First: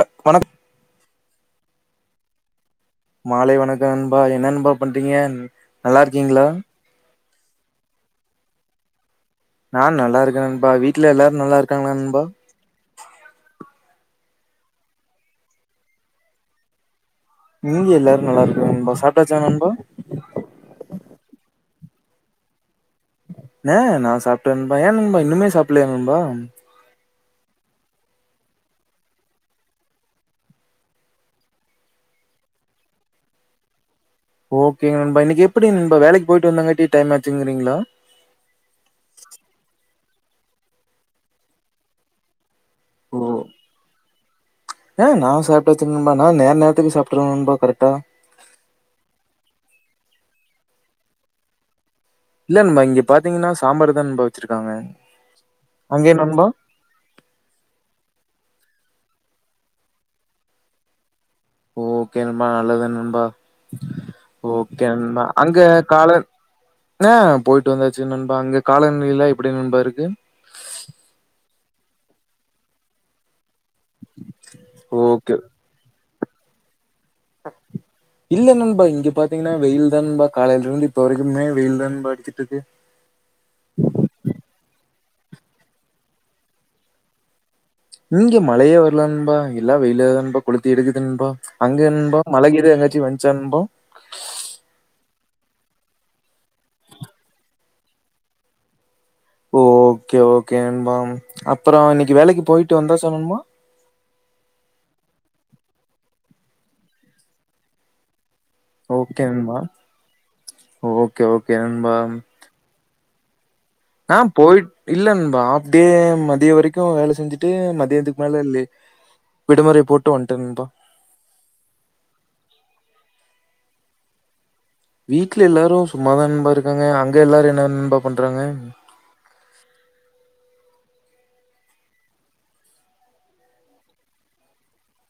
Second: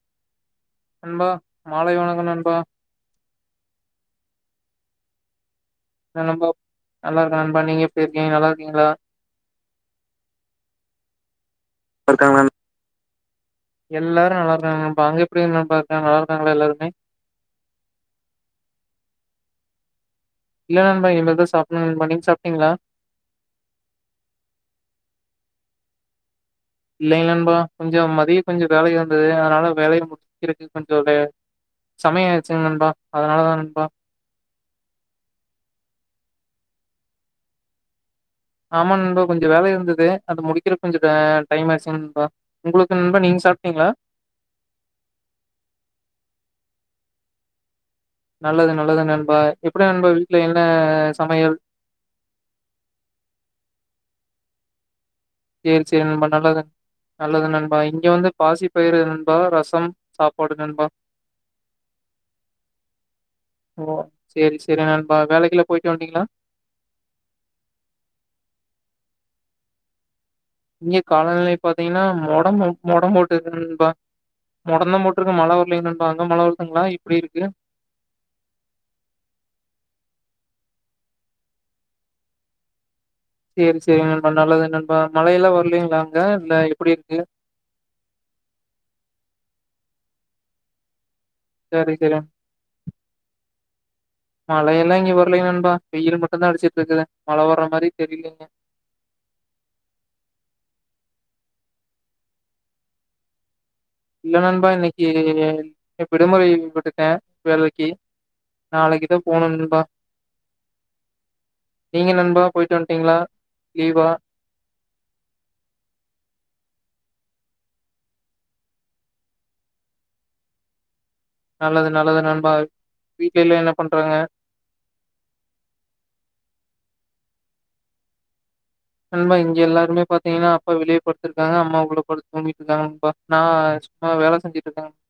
அ வணக் நண்பா மாலை வணக்கம் நண்பா மாலை வணக்கம் நண்பா என்ன நண்பா பன்றிங்க என்ன நண்பா நல்லா இருக்கே நண்பா நீங்க எப்டி இருக்கீங்க நல்லா இருக்கீங்களா நா நல்லா இருக்கே நண்பா வீட்ல எல்லாரோ நல்லா இருக்காங்களா நண்பா எல்லாரோ நல்ல தா இருக்காங்க நண்பா அங்க எப்டி இருக்காறாங்க நல்லா இருக்காங்கலா எல்லாருமே இங்கீயூ எல்லாரோ நல்லா இருக்கங்க நண்பா சாப்ட்டாச்சா நண்பா இல்ல நண்பா இனிமே சாப்பட்னோ நீங்க சாப்ட்டீங்களா நெ நா சாப்ட்டே நண்பா ஏ நண்பா இன்னுமே சாப்டலயா நண்பா இல்லைங் நண்பா கொஞ்சொ மதியோ கொஞ்சோ வேலய இருந்ததூ அதனால வேலயா முடி குறத்துக் கொஞ்சோ லே சமயோ இருன்சி நண்பா அதனால தா நண்பா ஓகே நண்பா இன்னிக்கி எப்டி நண்பா வேலைக்கு போயிட்டு வந்தாங்காட்டி டைம் ஆச்சுங்கிறீங்களா ஆமா நண்பா கொஞ்சோ வேல இருந்ததூ அத முடிக்கறக்கு கொஞ்சோ அ டைம் ஆயிடுச்சு நண்பா உங்களுக்கு நண்பா ஓ நீங்க சாப்ட்டீங்களா ஆ நா சாப்ட்டாச்சி நண்பா நா நேர் நேரத்துக்கு சாப்ட்ருவ நண்பா கரெக்டா நல்லது நல்லது நண்பா எப்டி நண்பா வீட்ல என்ன சமையல் இல்ல நண்பா இங்க பாத்தீங்கன்னா சாம்பார் தா நண்பா வச்சிருக்காங்க எ எம் சிலெ நண்பா நல்லதுதா நல்லது நண்பா இங்க வந்து பாசி பயிறு நண்பா ரசம் சாப்பாடு நண்பா ஓகே நண்பா நல்லது நண்பா ஓ! சரி, சரி ஓகே நண்பா அங்க வேலைக்கெல்லாம் போயிட்டு வந்ட்டீங்களா? காலைல் ஆ போயிட்டு வந்தாச்சி நண்பா அங்க காலநிலைல்லா எப்டி நண்பா இருக்கு இங்க காலநிலை பாத்தீங்கன்னா மொடோ மொடோ போட்டுருக்கு நண்பா மொடொந்தா ஓகே போட்டிருக்கூ மழை வர் ல்லை நண்பா அங்க மழ வருதுங்களா எப்டி இருக்கு இல்ல நண்பா இங்க பாத்தீங்கன்னா வெயில் தா நண்பா காலையில இருந்து இப்ப வரைக்குமே வெயில் தா நண்பா அடிச்சிட்டு இருக்கு சி எம் சில நண்பா நல்லது நண்பா மழையெல்லா வரலீங்களா அங்க இல்ல எப்டி இருக்கு இங்க மழையே வரல நண்பா எல்லா வெயிலா தா நண்பா கெளுத்தி எடுக்குது நண்பா அங்கே சரி, சரி. நண்பா மழகிலது எதனாச்சி வந்ச்சா நண்பா மழையெல்லா இங்கே வரலிங்க நண்பா வெயில் மட்டுந் தா அடிச்சிட்டு இருக்கு மழ வர்றா மாரி தெரிலிங்க ஓகே ஓகே நண்பா அப்புறோ இன்னிக்கு வேலைக்கு போயிட்டு வந்தாச்சா நண்பா இல்ல நண்பா இன்னிக்கி விடுமுறை விட்டுட்டோ வேலைக்கி நாளைக்கு தா போவ்ணோ நண்பா ஓகே ஓகே நண்பா நீங்க நண்பா போயிட்டு வந்ட்டீங்களா லீவா? நா போயி்ட் இல்ல நண்பா ஆப்டே மதியோ வரைக்கூ வேல செஞ்சுட்டு மதியத்துக்கு மேல லீவ் விடுமுறை போட்டு வன்டே நண்பா நல்லது நல்லது நண்பா வீட்ல எல்லா என்ன பண்றாங்க வீட்ல எல்லாரூ சும்மாதா நண்பா இருக்காங்க அங்க எல்லாரூ என்ன நண்பா பண்றாங்க நண்பா இங்க எல்லாருமே பாத்தீங்னா அப்பா வெளியே படுத்திருக்காங்க அம்மா உள்ள படுத்து தூங்கிட்டிருக்காங்க நண்பா நா சும்மா வேல செஞ்சிட்டு இருக்கே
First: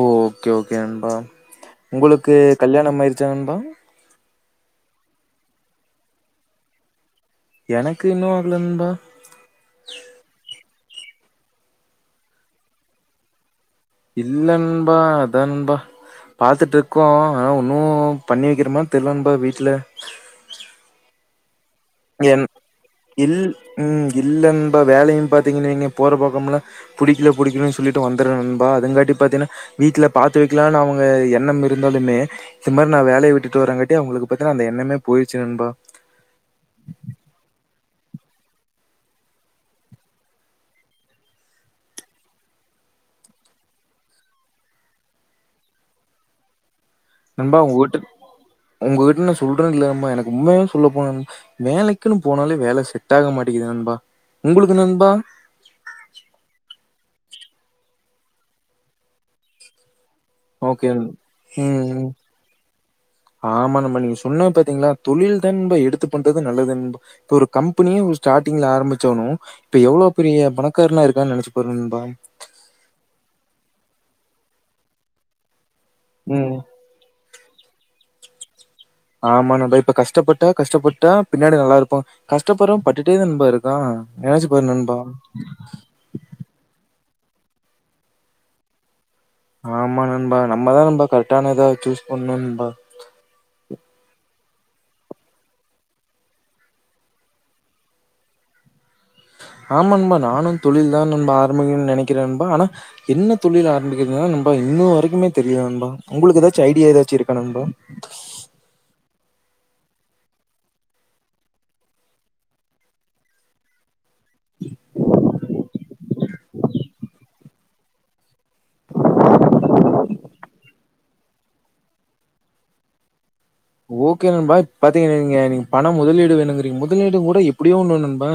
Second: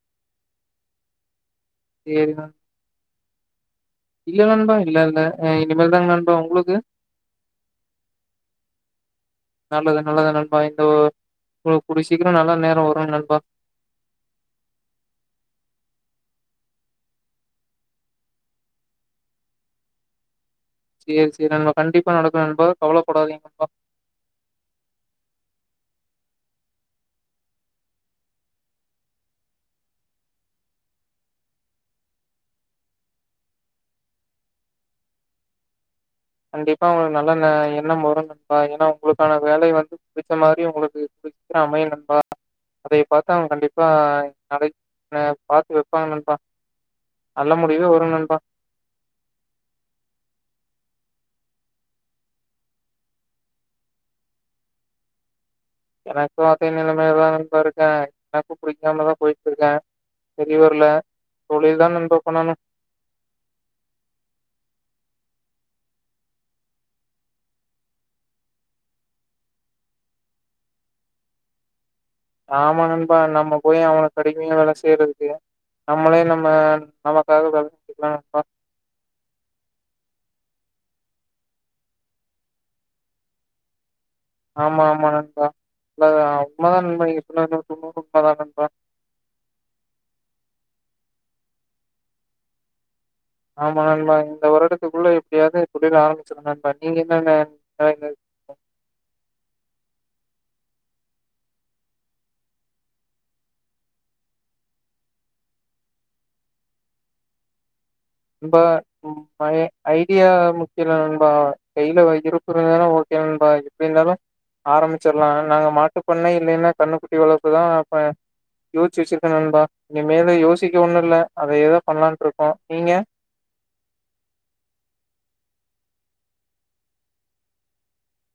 ஓ ஓகே ஓகே நண்பா சரி உங்களுக்கு நண் கல்யாணம் ஆயிருச்சா நண்பா இல்ல நண்பா இல்ல இல்ல அ இனிமேல்தா நண்பா உங்களுக்கு எனக்கு இன்னு ஆகல நண்பா நல்லது நல்லது நண்பா இந்த ஒரு குடிய சீக்கிரோ நல்ல நேரோ வரு நண்பா இல்ல நண்பா அதா நண்பா பாத்துட்டு இருக்கோ ஆனா ஒன்னு பண்ணி வெக்கிற மாரி தெரில நண்பா வீட்ல சேரி சேரி நண்பா கண்டிப்பா நடக்கு என் நண்பா இல் கவலப்படாதிங்க நண்பா ம் இல்ல நண்பா வேலையு பாத்திங்கன்னா வையிங்க போற பாக்கமெல்லா புடிக்கல புடிக்கலனு சொல்லிட்டு வந்துட்ற நண்பா அதுங்காட்டி பாத்தீங்னா வீட்ல பாத்து வெக்கலாம்னு அவங்க எண்ணம் இருந்தாலுமே இந்த மார் நா வேலைய விட்டு வரேங்காட்டி அவங்களுக்கு பாத்தினா அந்த எண்ணமே போயிருச்சி நண்பா கண்டிப்பா உங்களுக்கு நல்ல எண்ணம் வரும் நண்பா ஏன்னா உங்களுக்கான வேலை வந்து பிடிச்ச மாரி உங்களுக்கு சிக்கரு அமையு நண்பா அதைய பாத்து அவுங்க கண்டிப்பா அதைப் பாத்து வெப்பாங்க நண்பா நல்ல நண்பா முடிவே உங்கிட்டுக் வரும் நண்பா. உங்ககிட்ட நா சொல்றேல்ல நண்பா எனக்கு உண்மையா சொல்லப்போனா நண்பா வேலைக்குன்னு போனாலே வேல செட் ஆக மாட்டேங்கிது நண்பா உங்களுக்கு நண்பா எனக்கு அதே நெலைமையிலதா நண்பா இருக்கே எனக்கு புடிக்காமதா. போயிட்டு இருக்கே செரி வர்ல ஓகே. தொழில்தா ம். நம்பா பண்ணணு ஆமா நண்பா நீங்க சொன்னது பாத்தீங்ளா தொழில்தா நண்பா எடுத்து பண்றது நல்லது நண்பா இப்ப ஒரு கம்பெனியே ஒரு ஸ்டார்டிங்ல ஆரம்பிச்சோணு இப்ப எவ்ளோ பெரிய பணக்கார்னா இருக்கான்னு நெனைச்சி பாரு நண்பா ஆமா நண்பா நம்ம போய் அவனுக்கு அடிமையா வேல செய்யறதுக்கு நம்மளே நம்ம ம். நல்லா ஏதாது வேல செய்யலா நண்பா ஆமா நம்ம இப்ப கஷ்டப்பட்டா கஷ்டப்பட்டா பின்னாடி நல்லா இருப்போ கஷ்டப்பட்றவே பட்டுட்டே தா நண்பா இருக் அதா நெனச்சி பாரு நண்பா உண்மதா உண்மதா நண்பா நீங்க சொல்றது நூத்துக்குநூறு உண்மதா நண்பா ஆமா நண்பா நம்மதா நண்பா கரெக்டானதா சூஸ் பண்ணு நண்பா ஆமா நண்பா இந்த வருடத்துக்குள்ள எப்டியாவது தொழில ஆரம்பிச்சிருனு நண்பா நீங்க என்ன நண் நெனை ஆமா நண்பா நானு தொழில்தா நண்பா ஆரம்பிக்கனுன்னு நெனைக்கிறே நண்பா ஆனா என்ன தொழில் ஆரம்பிக்கிறதுதா நண்பா இன்ன வரைக்குமே தெரியல நண்பா உங்களுக்கு ஏதாச்சி ஐடியா ஏதாச்சி இருக்கா நண்பா நண்பா ம் பய ஐடியா முக்கியோ இல்ல நண்பா கையில வ இருக்குற நேரோ ஓகே நண்பா எப்படி இருந்தாலு ஆரம்மிச்சிருலா நாங்க மாட்டுப்பண்ணை இல்லைன்னா கண்ணுக்குட்டி வளப்பு தா இப்ப யோசிச்சி வெச்சிருக்கே நண்பா இனிமேலு யோசிக்க ஒன்னு இல்ல அதயேதா பண்ணலான் இருக்கோ நீங்க ஓகே நண்பா இப்பாத்தீங் நீங்க நீங் பணம் முதலீடு வேணுங்கறீங் முதலீடு கூட எப்புடியோ ஓன்னு வேணு நண்பா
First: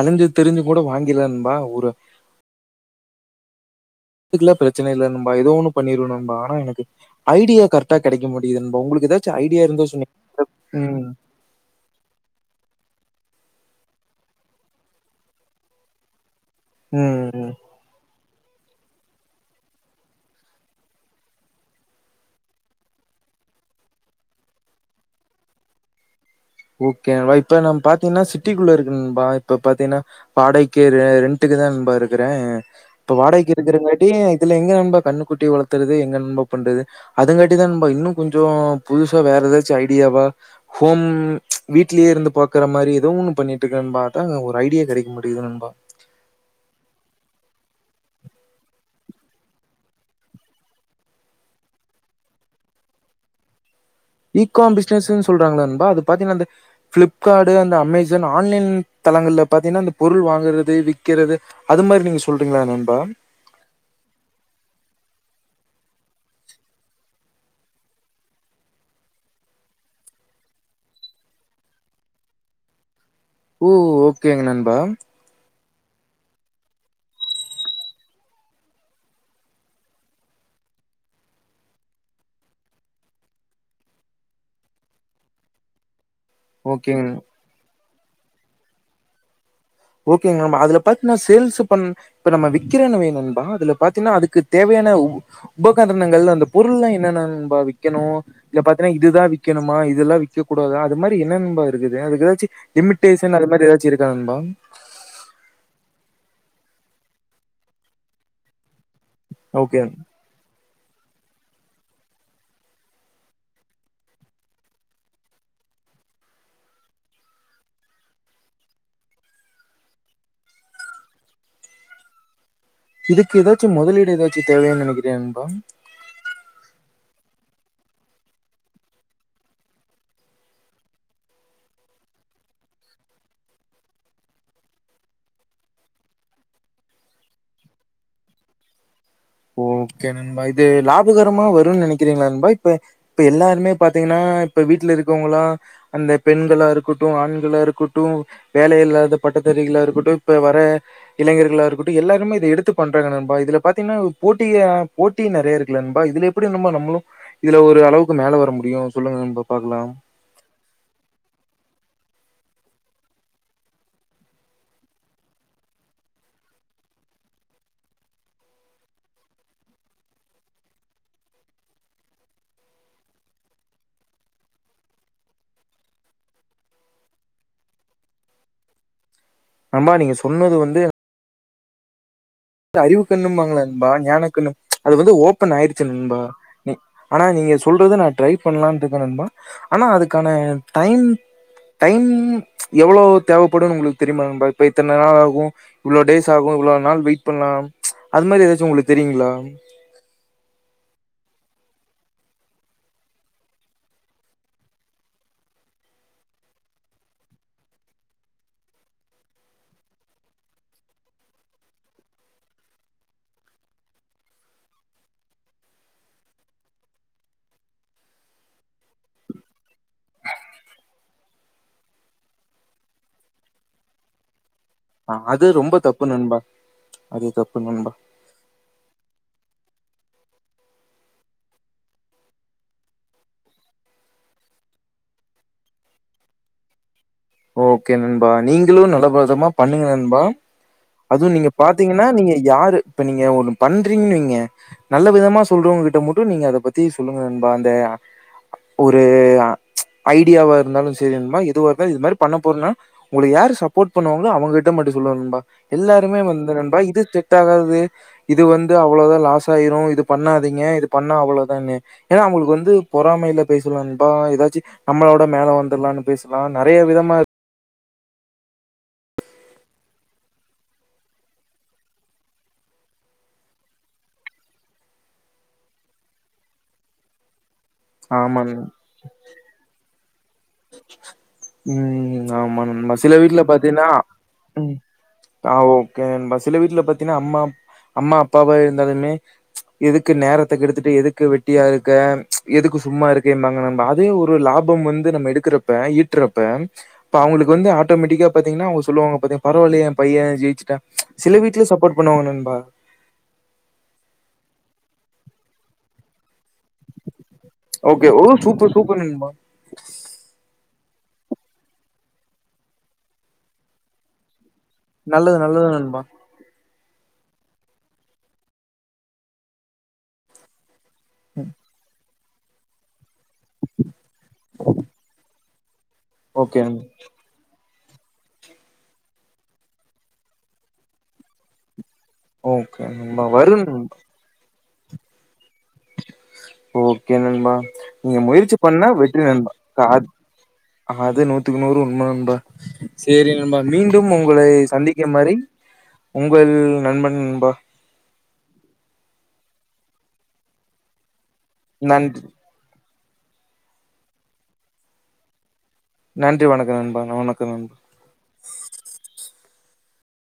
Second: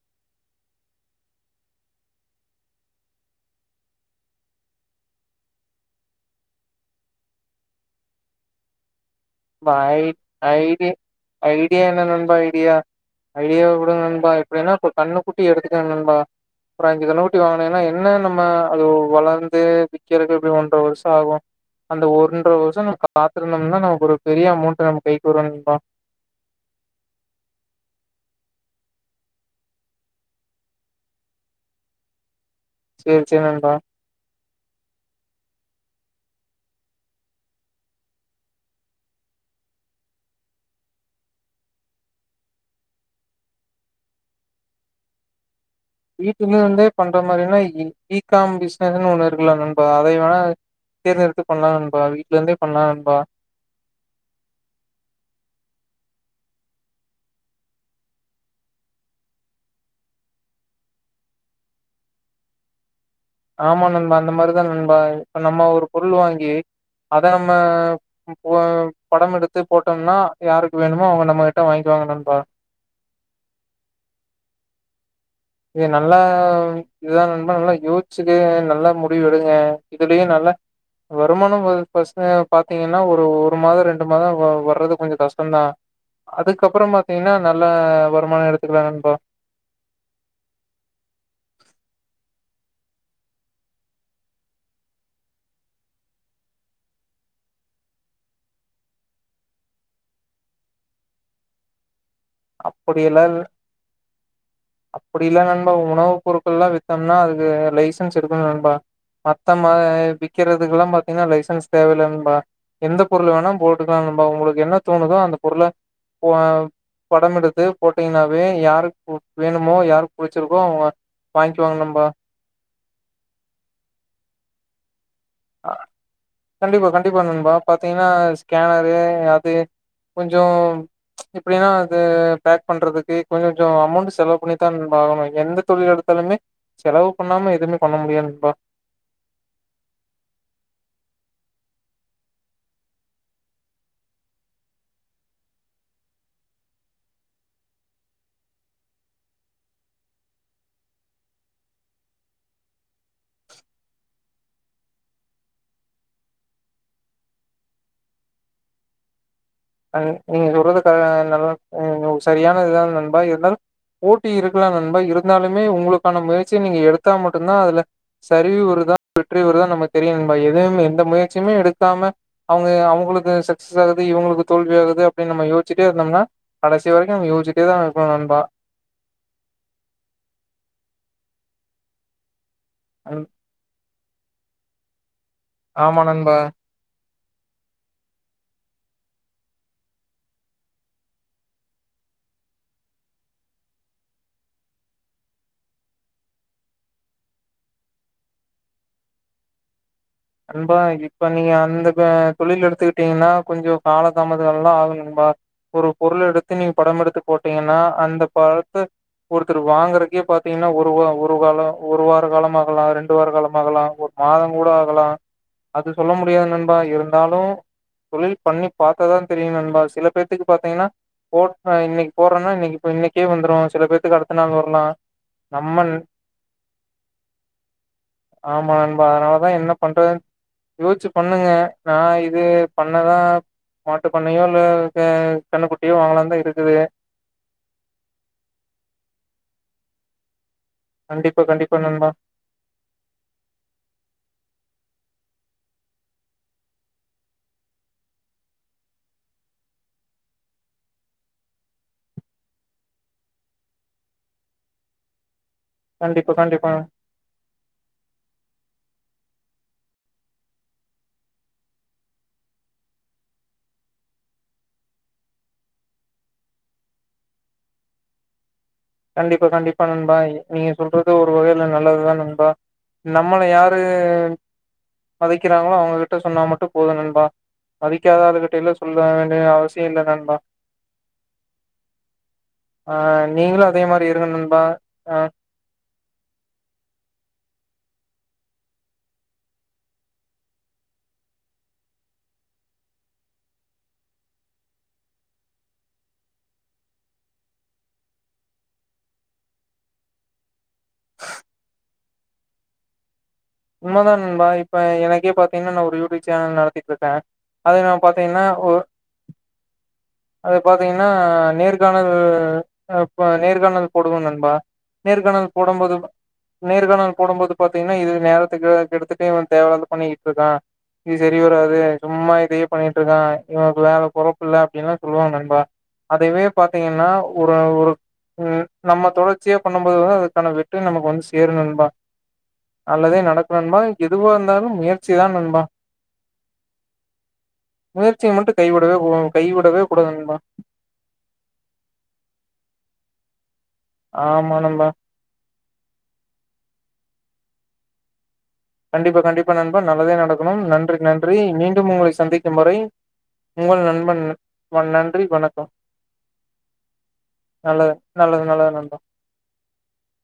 அலஞ்சி திரிஞ்சி கூட வாங்கில்லா நண்பா ஒரு அதுக்குல்லா பிரச்சன இல்ல நண்பா ஏதோ ஒன்னு பண்ணிருவே நண்பா ஆனா எனக்கு ஐடியா கரெக்டா கெடைக்க மாட்டிங்கிது நண்பா உங்களுக்கு ஏதா ச ஐடியா ப இருந்தா ஐ சொல்லு ஐடி ம் ஐடியா என்ன நண்பா ஐடியா ஐடியாவ உடுங்க நண்பா எப்டின்னா கன்னுக்குட்டி எடுத்துட்டே நண்பா ஒரு அஞ்சி ம். கண்ணுகுட்டி ம். வாங்குனேன்னா என்ன நம்ம அது வளர்ந்து விக்கிறதுக்கு எப்புடியு ஒன்றர வருஷோ ஆகு அந்த ஒன்ற வருஷோ நம்ம காத்திருந்தோம்ன்னா நமக்கு ஒரு பெரிய அமௌண்ட் நம்ம கைக்கு வருக்கா ஓகேவா இப்ப நம் பாத்தீங்ன்னா சிட்டிக்குள்ள இருக்கே நண்பா இப்ப பாத்தேன்னா வாடைக்கு ரெ ரெண்டுக்கு தா நண்பா இருக்றே இப்ப சேரி சேரி வாடைக்கு நண்பா இருக்றங்காட் அப்டியே இதுல எங்க நண்பா கன்னு குட்டி வளத்துறது எங்க நண்பா பண்றது அதுகாட்டிதா நண்பா இன்னு கொஞ்சோ புதுசா வேற ஏதாச்சு ஐடியாவா ஹோம் வீட்லயே இருந்து பாக்குற மாரி ஏதோ ஒன்னு பண்ணிட் இருக்கே நண்பா அதா ஒரு ஐடியா கெடைக்க மாட்டேங்குது நண்பா வீட்டுல இருந்தே பண்ற மாரின்னா ஈ ஈ காம் பிசினஸ்ன்னு ஒன்னு இருக்குலா நண்பா அதை வேணா தேர்ந்தெடுத்து பண்லா நண்பா வீட்ல இருந்தே பண்லா நண்பா ஈ காம் பிசினஸுன் சொல்றாங்ள நண்பா அது பாத்தீன்னா அந்த பிளிப்கார்டு அந்த அமேசான் ஆன்லைன் தளங்கள்ள பாத்தீன்னா அந்த பொருள் வாங்குறது விக்கிறது அது மாரி நீங்க சொல்றீங்ளா நண்பா ஆமா நண்பா அந்த மாரிதா நண்பா இப்ப நம்ம ஒரு பொருள் வாங்கி அத நம்ம போ படம் எடுத்து போட்டோம்ன்னா யார்க்கு வேணுமோ அவுங்க நம்மகிட்ட வாங்கிக்குவாங்க நண்பா ஓ ஓகேங்க நண்பா இது நல்லா இதுதா நண்பா நல்லா யோசிச்சுட்டு நல்ல முடிவு எடுங்க இதுலயு நல்ல வருமானம் அ பிரச்சன பாத்தீங்கன்னா ஒரு ஒரு மாதோ ரெண்டு மாதோ வ வரது கொஞ்சோ கஷ்டந்தா அதுக்கப்றோம் ஓகேங்க. பாத்தீங்கன்னா நல்ல வருமானோ எடுத்துக்கலா நண்பா ஓகேங்க நண்பா அதுல பாத்னா சேல்ஸ் பண் இப்ப நம்ம விக்கிறனவே நண்பா அதுல பாத்தீன்னா அதுக்கு தேவையான ஊ உபகரணங்கள் அந்த பொருள்ளா என்னென்ன நண்பா விக்கணு இல பாத்தீன்னா இதுதா விக்கணுமா இதெல்லா விக்க கூடாதா அது மாரி என்ன நண்பா இருக்குது அதுக்கு ஏதாச்சு லிமிட்டேஷன் அத மாரி ஏதாச்சு இருக்கா நண்பா அப்படி இல்ல நண்பா உணவு பொருட்கள்லா வித்தம்னா அதுக்கு லைசன்ஸ் எடுக்கணு நண்பா மத்த மா ஓகே விக்கிறதுக்குல்லா பாத்தீன்னா லைசன்ஸ் தேவ இல்ல நண்பா எந்த பொருள் வேணா போட்டுக்லா நண்பா உங்ளுக் என்ன தோணுதோ அந்த பொருள போ படம் எடுத்து போட்டிங்னாவே யாருக் போ வேணுமோ யாருக் பிடிச்சிருக்கோ அவுங்க வாங்க்வாங்க நண்பா இதுக்கு ஏதாச்சு முதலீடு ஏதாச்சு தேவையா நெனைக்கிறியா நண்பா கண்டிப்பா கண்டிப்பா நண்பா பாத்தீங்கன்னா ஸ்கேனரு அது கொஞ்சோ எப்டின்னா அது பேக் பண்றதுக்கு கொஞ்சோ அமௌண்ட் செலவு பண்ணிதா நண்பா ஆகணு எந்த தொழில் எடுத் தாலுமே செலவு பண்ணாம எதுவுமே பண்ண முடியாது நண்பா ஓகே நண்பா இது லாபகரமா வருன் நெனைக்கிறிங்ளா நண்பா இப்ப இப்ப எல்லாருமே பாத்தீங்கன்னா இப்ப வீட்ல இருக்கவங்கலா அந்த பெண்களா இருக்கட்டு ஆண்களா இருக்கட்டு வேலையில்லாத பட்டத்தாரிகளா இருக்கட்டு இப்ப வர இளைஞர்களா இருக்கட்டு எல்லாருமே இத எடுத்து பண்றாங்க நண்பா இதுல பாத்தீங்ன்னா போட்டிய போட்டி நெறைய இருக்குல்ல நண்பா இதுல எப்டி நம்ம நம்ளு இதுல ஒரு அளவுக்கு மேல வர முடியு சொல்லுங்க நண்பா பாக்கலா ம் நீங்க சொல்றது கரெ நல்ல ம் சரியான இதா நண்பா இருந்தாலு போட்டி இருக்கலா நண்பா இருந்தாலுமே உங்களுக்கான முயற்சிய நீங்க எடுத்தா மட்டுந்தா அதுல சரிவு வருதா வெற்றி வருதா நமக்கு தெரியு நண்பா எதும் எந்த முயற்சியுமே எடுக்காம அவுங்க அவுங்களுக்கு சக்சஸ் ஆகுது இவுங்களுக்கு தோல்வி ஆகுது அப்டின் நம்ம யோச்சிட்டே இருந்தோம்னா கடைசி வரைக்கோ நம்ம யோசிச்சிட்டேதா இருக்கணு நண்பா ஆமா நீங்க சொன்னது வந்து அறிவு கண்ணும்பாங்கள நண்பா ஞான கண்ணு அது வந்து ஓப்பன் ஆயிடுச்சு நண்பா ஆனா நீங்க சொல்றது நா ட்ரை பண்ணலான் இருக்கே நண்பா ஆனா அதுக்கான டைம் டைம்ங் எவ்ளவு தேவப்படும்னு உங்களுக்கு தெரியுமா நண்பா இப்ப இத்தன நாள் ஆகு இவ்ளோ டேஸ் ஆகு இவ்ளோ நாள் வெய்ட் பண்ணலா அது மாரி ஏதாச்சு உங்களுக்கு தெரியுங்களா நன்பா இப்ப நீங்க அந்த அ தொழில் எடுத்துக்கிட்டீங்கன்னா கொஞ்சோ கால தாமதோ எல்லா ஆகு நண்பா ஒரு பொருள் எடுத்து நீங்க படம் எடுத்து போட்டீங்கன்னா அந்த படத்த ஒருத்தர் வாங்குறக்கே பாத்தீங்கன்னா ஒரு ஒரு காலம் ஒரு வார காலம் ஆகலா ரெண்டு வார காலமாகலா ஒரு மாதோ கூட ஆகலா அது சொல்ல முடியாது நண்பா இருந்தாலு தொழில் பண்ணி பாத்தாதா தெரியு நண்பா சில பேத்துக்கு பாத்தீங்கன்னா போட் இன்னைக்கு போட்றேன்னா இன்னைக்கு இ இன்னைக்கே வந்துரு சில பேத்துக்கு அடுத்த நாள் வரலா ஆ அது ரொம்ப நம்ம தப்பு நண்பா அது தப்பு நண்பா ஆமா நண்பா அதனாலதா என்ன பண்றது யோசிச்சு பண்ணுங்க நா இது பண்ணதா மாட்டுப்பண்ணையோ இல்ல கண்ணு குட்டியோ வாங்கலான் தா இருக்குது ஓகே நண்பா நீங்களு நல்ல பிரதமா பண்ணுங்க நண்பா அதுவு கண்டிப்பா நீங்க கண்டிப்பா பாத்தீங்கன்னா நண்பா நீங்க யாரு இப்ப நீங்க ஒண்ணு பண்றீங்கன்னு வைங்க நல்ல விதமா சொல்றவங்க கிட்ட மட்டு நீங்க அத பத்தி சொல்லுங்க நண்பா அந்த ஒரு ஐடியாவாருந்தாலு சேரிமா எதுவாருந்தாலு இது மாரி பண்ண போறனா உங்க யார் சப்போர்ட் பண்ணுவாங்களோ அவுங்க கிட்ட மட்டு சொல்லுங்க நண்பா எல்லாருமே கண்டிப்பா வந்து கண்டிப்பா நண்பா இது செக்ட் ஆகாது இது வந்து அவ்ளவுதா லாஸ் ஆயிரு இது பண்ணாதீங்க இது பண்ணா அவ்ளோ தானு ஏன்னா அவுங்களுக்கு வந்து பொறாமைல பேசலா நண்பா ஏதாச்சு நம்மள விட மேல வந்துடலான்னு பேசலா நறைய விதமாருக் கண்டிப்பா கண்டிப்பா நண்பா நீங்க சொல்றது ஒரு வகைல நல்லதுதா நண்பா நம்மள யாரு வதைக்கிறாங்களோ அவுங்ககிட்ட சொன்னா மட்டு போது நண்பா மதிக்காத ஆள் ஆமா நண் கிட்ட எல்லா சொல்ல வேண்டிய அவசியோ இல்ல நண்பா ம் ஆமா நண்பா ஆ சில வீட்ல நீங்களு அதே பாத்தீன்னா மாரி இருங்க நண்பா ம் ஆ ஓகே நண்பா சில வீட்ல பாத்தீங்கன்னா அம்மா அம்மா அப்பாவா இருந்தாலுமே எதுக்கு நேரத்த கெடுத்துட்டு எதுக்கு வெட்டியா இருக்க எதுக்கு சும்மா இருக்க என்பாங்க ந அதே ஒரு லாப பம் வந்து நம்ம எடுக்கறப்ப ஈட்றப்ப இப்ப அவுங்க வந்து ஆட்டோமேட்டிக்கா பாத்தீங்கன்னா அவுங்க சொல்லுவாங்க பாத்தீங்க பரவாலயெ எ பைய ஜெயிச்சிட்டா சில வீட்ல சப்போர்ட் பண்ணுவாங்க நண்பா உண்மதா நண்பா இப்ப எனக்கே பாத்தீங்கன்னா நா ஒரு யூ டியூப் சேனல் நடத்த ஓகே ஒ சூப்பர் சூப்பர் நண்பா அது பாத்தீங்கன்னா நேர்காணல் நேர்காணல் போடுவோ நண்பா நல்லது நேர்காணல் நல்லது போடும்போது நண்பா நேர்காணல் போடும்போது பாத்தீங்கன்னா இது நேரத்துக்கு கெடுத்துட்ட இவ தேவல்லாது பண்ணிட்ருக்கா இது செரி வராது சும்மா இதயே பண்ணிட்ருக்கா இவனுக்கெல்லா வேல பொழப்பு இல்ல அப்டின்னுல்லா சொல்லுவாங்க நண்பா அதய்வே ஓகே நண்பா பாத்தீங்கன்னா ஒரு ஒரு ம் நம்ம தொடர்ச்சியா பண்ணு போது வந்து அதுக்கான வெற்றி நமக்கு வந்து சேரு நண்பா ஓகே நம்ம வரும் எதுவாருந்தாலும் முயற்சி தா நண்பா ஓகே நண்பா நீங்க முயற்சிய மட்டு முயற்சி பண்ணா கைவிடவே வெற்றி கூ- நண்பா கைவிடவே காது கூடாது நண்பா அது நூத்துக்கு நூறு உண்ம நண்பா சேரி நண்பா மீண்டும் ஒங்களை ஆமா நண்பா சந்திக்கும் வரை உங்கள் நண்பன் பா கண்டிப்பா கண்டிப்பா நண்பன் நல்லதே நடக்கணும் நன்றி நன்றி மீண்டும் ஒங்களை நன்றி சந்திக் கும் வரை உங்கள் நண்பன் வ நன்றி வணக்கம் நன்றி வணக்கம் நண்பா வணக்கம் நண்பா நல்லது நல்லது நல்லாரு நண்பா